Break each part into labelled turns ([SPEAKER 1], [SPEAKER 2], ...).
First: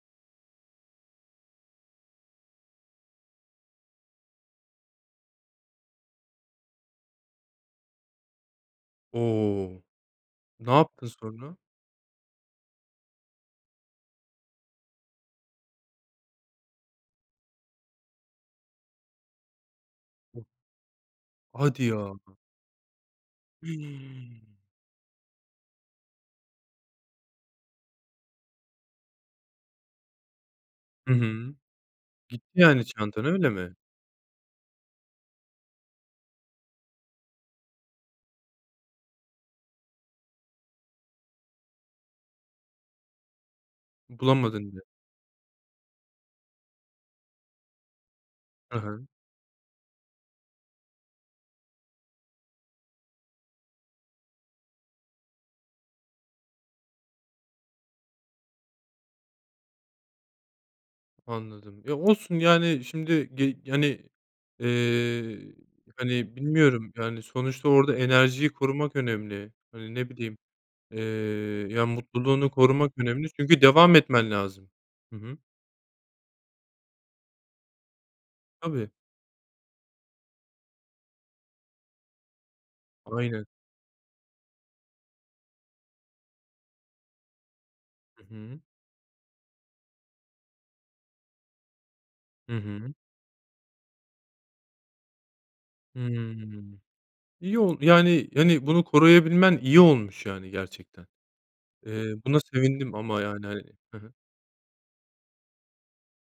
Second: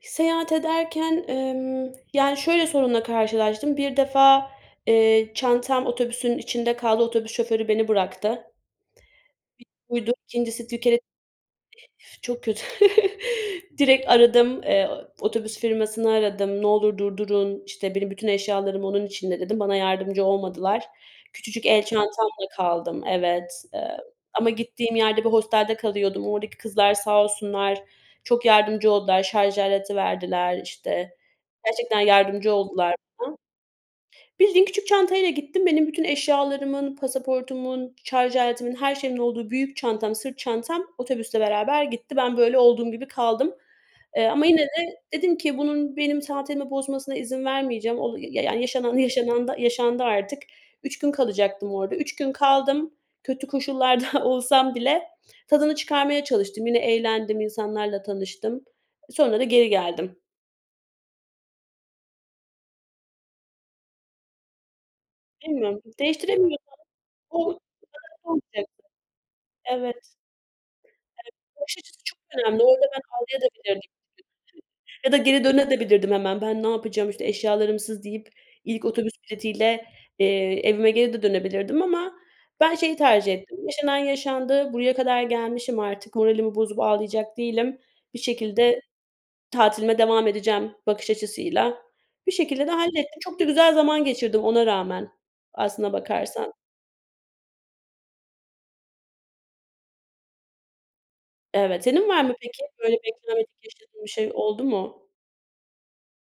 [SPEAKER 1] Seyahat ederken, emm, yani şöyle sorunla karşılaştım. Bir defa, eee, çantam otobüsün içinde kaldı. Otobüs şoförü beni bıraktı.
[SPEAKER 2] O!
[SPEAKER 1] [unintelligible] buydu. 2'ncisi
[SPEAKER 2] Ne yaptın sonra?
[SPEAKER 1] [unintelligible] çok kötü. Direkt aradım. Eee, otobüs firmasını aradım. "Ne olur durdurun. İşte benim bütün eşyalarım onun içinde" dedim. Bana yardımcı olmadılar. Küçücük el
[SPEAKER 2] Hadi ya.
[SPEAKER 1] çantamla kaldım. Evet, eee,
[SPEAKER 2] Hıı!
[SPEAKER 1] ama gittiğim yerde bir hostelde kalıyordum. Oradaki kızlar sağ olsunlar çok yardımcı oldular. Şarj aleti verdiler işte
[SPEAKER 2] Hı hı,
[SPEAKER 1] gerçekten
[SPEAKER 2] gitti
[SPEAKER 1] yardımcı
[SPEAKER 2] yani
[SPEAKER 1] oldular bana.
[SPEAKER 2] çantan öyle mi?
[SPEAKER 1] Bildiğin küçük çantayla gittim. Benim bütün eşyalarımın, pasaportumun, şarj aletimin, her şeyimin olduğu büyük çantam, sırt çantam otobüsle beraber gitti. Ben böyle olduğum gibi kaldım, eee, ama yine
[SPEAKER 2] Bulamadın mı?
[SPEAKER 1] de dedim ki bunun benim tatilimi bozmasına izin vermeyeceğim. O ya yani
[SPEAKER 2] Hı
[SPEAKER 1] yaşanan
[SPEAKER 2] hı.
[SPEAKER 1] yaşanan da yaşandı artık. 3 gün kalacaktım orada. 3 gün kaldım. Kötü koşullarda olsam bile tadını çıkarmaya çalıştım. Yine eğlendim, insanlarla tanıştım. Sonra da geri geldim.
[SPEAKER 2] Anladım, ya olsun yani şimdi ge hani, eee,
[SPEAKER 1] Bilmiyorum
[SPEAKER 2] hani,
[SPEAKER 1] değiştiremiyo
[SPEAKER 2] bilmiyorum yani sonuçta orada enerjiyi
[SPEAKER 1] [unintelligible]
[SPEAKER 2] korumak önemli, yani ne
[SPEAKER 1] evet.
[SPEAKER 2] bileyim. Eee,
[SPEAKER 1] [unintelligible] bakış
[SPEAKER 2] ya
[SPEAKER 1] açısı çok
[SPEAKER 2] mutluluğunu
[SPEAKER 1] önemli. Orada
[SPEAKER 2] korumak
[SPEAKER 1] ben
[SPEAKER 2] önemli çünkü
[SPEAKER 1] [unintelligible]
[SPEAKER 2] devam etmen lazım.
[SPEAKER 1] Ya da
[SPEAKER 2] Hı hı.
[SPEAKER 1] geri döne de bilirdim hemen ben ne yapacağım işte eşyalarımsız deyip ilk
[SPEAKER 2] Tabii.
[SPEAKER 1] otobüs bileti ile, eee, evime geri de dönebilirdim. Ama ben şeyi tercih
[SPEAKER 2] Aynen.
[SPEAKER 1] ettim yaşanan yaşandı, buraya kadar gelmişim artık moralimi bozup ağlayacak değilim bir
[SPEAKER 2] Hı hı.
[SPEAKER 1] şekilde tatilime devam edeceğim bakış açısıyla. Bir
[SPEAKER 2] Hı
[SPEAKER 1] şekilde de
[SPEAKER 2] hı.
[SPEAKER 1] hallettim. Çok da güzel zaman geçirdim ona rağmen aslına
[SPEAKER 2] Hıı.
[SPEAKER 1] bakarsan.
[SPEAKER 2] İyi oldu, yani, yani, bunu koruyabilmen iyi olmuş, yani, gerçekten.
[SPEAKER 1] Evet, senin
[SPEAKER 2] Eee,
[SPEAKER 1] var mı
[SPEAKER 2] buna
[SPEAKER 1] peki?
[SPEAKER 2] sevindim
[SPEAKER 1] Böyle
[SPEAKER 2] ama yani,
[SPEAKER 1] beklenmedik
[SPEAKER 2] hani Hı
[SPEAKER 1] yaşadığın bir
[SPEAKER 2] hı.
[SPEAKER 1] şey oldu mu?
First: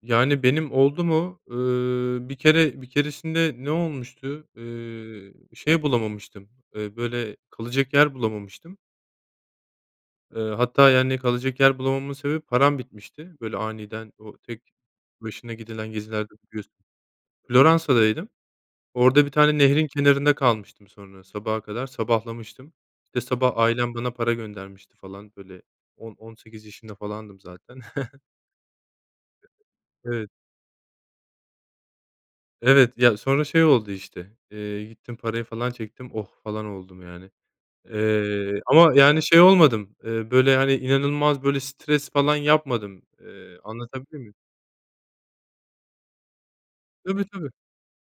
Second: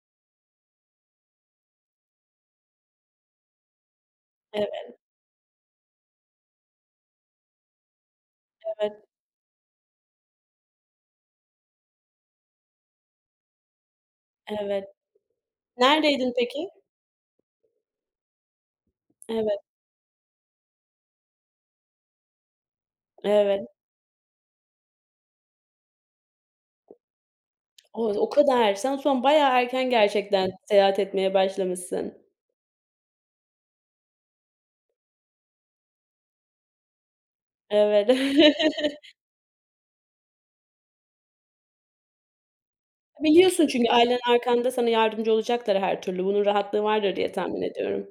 [SPEAKER 2] Yani benim oldu mu? Iıı, bir kere bir keresinde ne olmuştu?
[SPEAKER 1] Evet.
[SPEAKER 2] Iıı, şey bulamamıştım, eee, böyle kalacak yer bulamamıştım.
[SPEAKER 1] Evet.
[SPEAKER 2] Iıı, hatta yani kalacak yer bulamamamın sebebi param bitmişti. Böyle, aniden o tek
[SPEAKER 1] Evet.
[SPEAKER 2] başına gidilen gezilerde
[SPEAKER 1] Neredeydin peki?
[SPEAKER 2] biliyorsunuz. Floransa'daydım. Orada bir
[SPEAKER 1] Evet.
[SPEAKER 2] tane nehrin kenarında kalmıştım sonra sabaha kadar sabahlamıştım. İşte sabah
[SPEAKER 1] Evet.
[SPEAKER 2] ailem bana para göndermişti falan böyle on on sekiz yaşında falandım zaten.
[SPEAKER 1] O o kadar. Sen o zaman bayağı erken
[SPEAKER 2] Evet.
[SPEAKER 1] gerçekten seyahat etmeye başlamışsın.
[SPEAKER 2] Evet, ya sonra şey oldu işte, eee, gittim parayı falan çektim "oh falan" oldum yani.
[SPEAKER 1] Evet.
[SPEAKER 2] Eee, ama yani şey olmadım, eee, böyle hani inanılmaz böyle stres falan yapmadım, eee,
[SPEAKER 1] Biliyorsun çünkü ailen
[SPEAKER 2] anlatabildim m?
[SPEAKER 1] arkanda sana yardımcı olacaklar her türlü. Bunun rahatlığı vardır
[SPEAKER 2] Tabii,
[SPEAKER 1] diye
[SPEAKER 2] tabii.
[SPEAKER 1] tahmin ediyorum.